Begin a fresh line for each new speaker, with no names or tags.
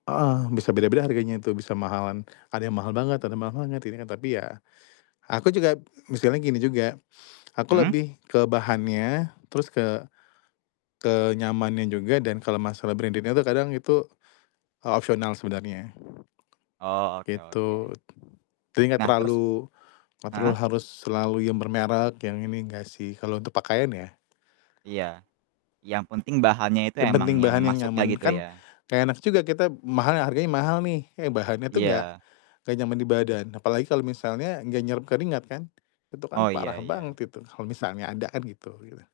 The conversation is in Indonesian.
Heeh. Bisa beda-beda harganya tuh bisa mahalan, ada yang mahal banget atau mahal banget ini tapi ya, aku juga misalnya gini juga, aku
Mhm.
lebih ke bahannya terus ke ke nyamannya juga dan kalau masalah branded-nya itu kadang itu o opsional sebenarnya,
Oh, oke oke.
gitu. Jadi enggak
Nah terus
terlalu kontrol
heeh.
harus selalu bermerek yang ini enggak sih, kalau untuk pakaian ya.
Iya. Yang penting bahannya itu
Yang
emang
penting
yang,
bahan yang
Mas suka
nyaman,
gitu
kan
ya?
gak enak juga kita mahal harganya mahal nih, eh bahannya tuh gak
Iya.
gak nyaman di badan. Apalagi kalau misalnya gak nyerep keringat kan, itu kan
Oh,
parah
iya iya.
banget itu kalau misalnya ada kan gitu gitu ya.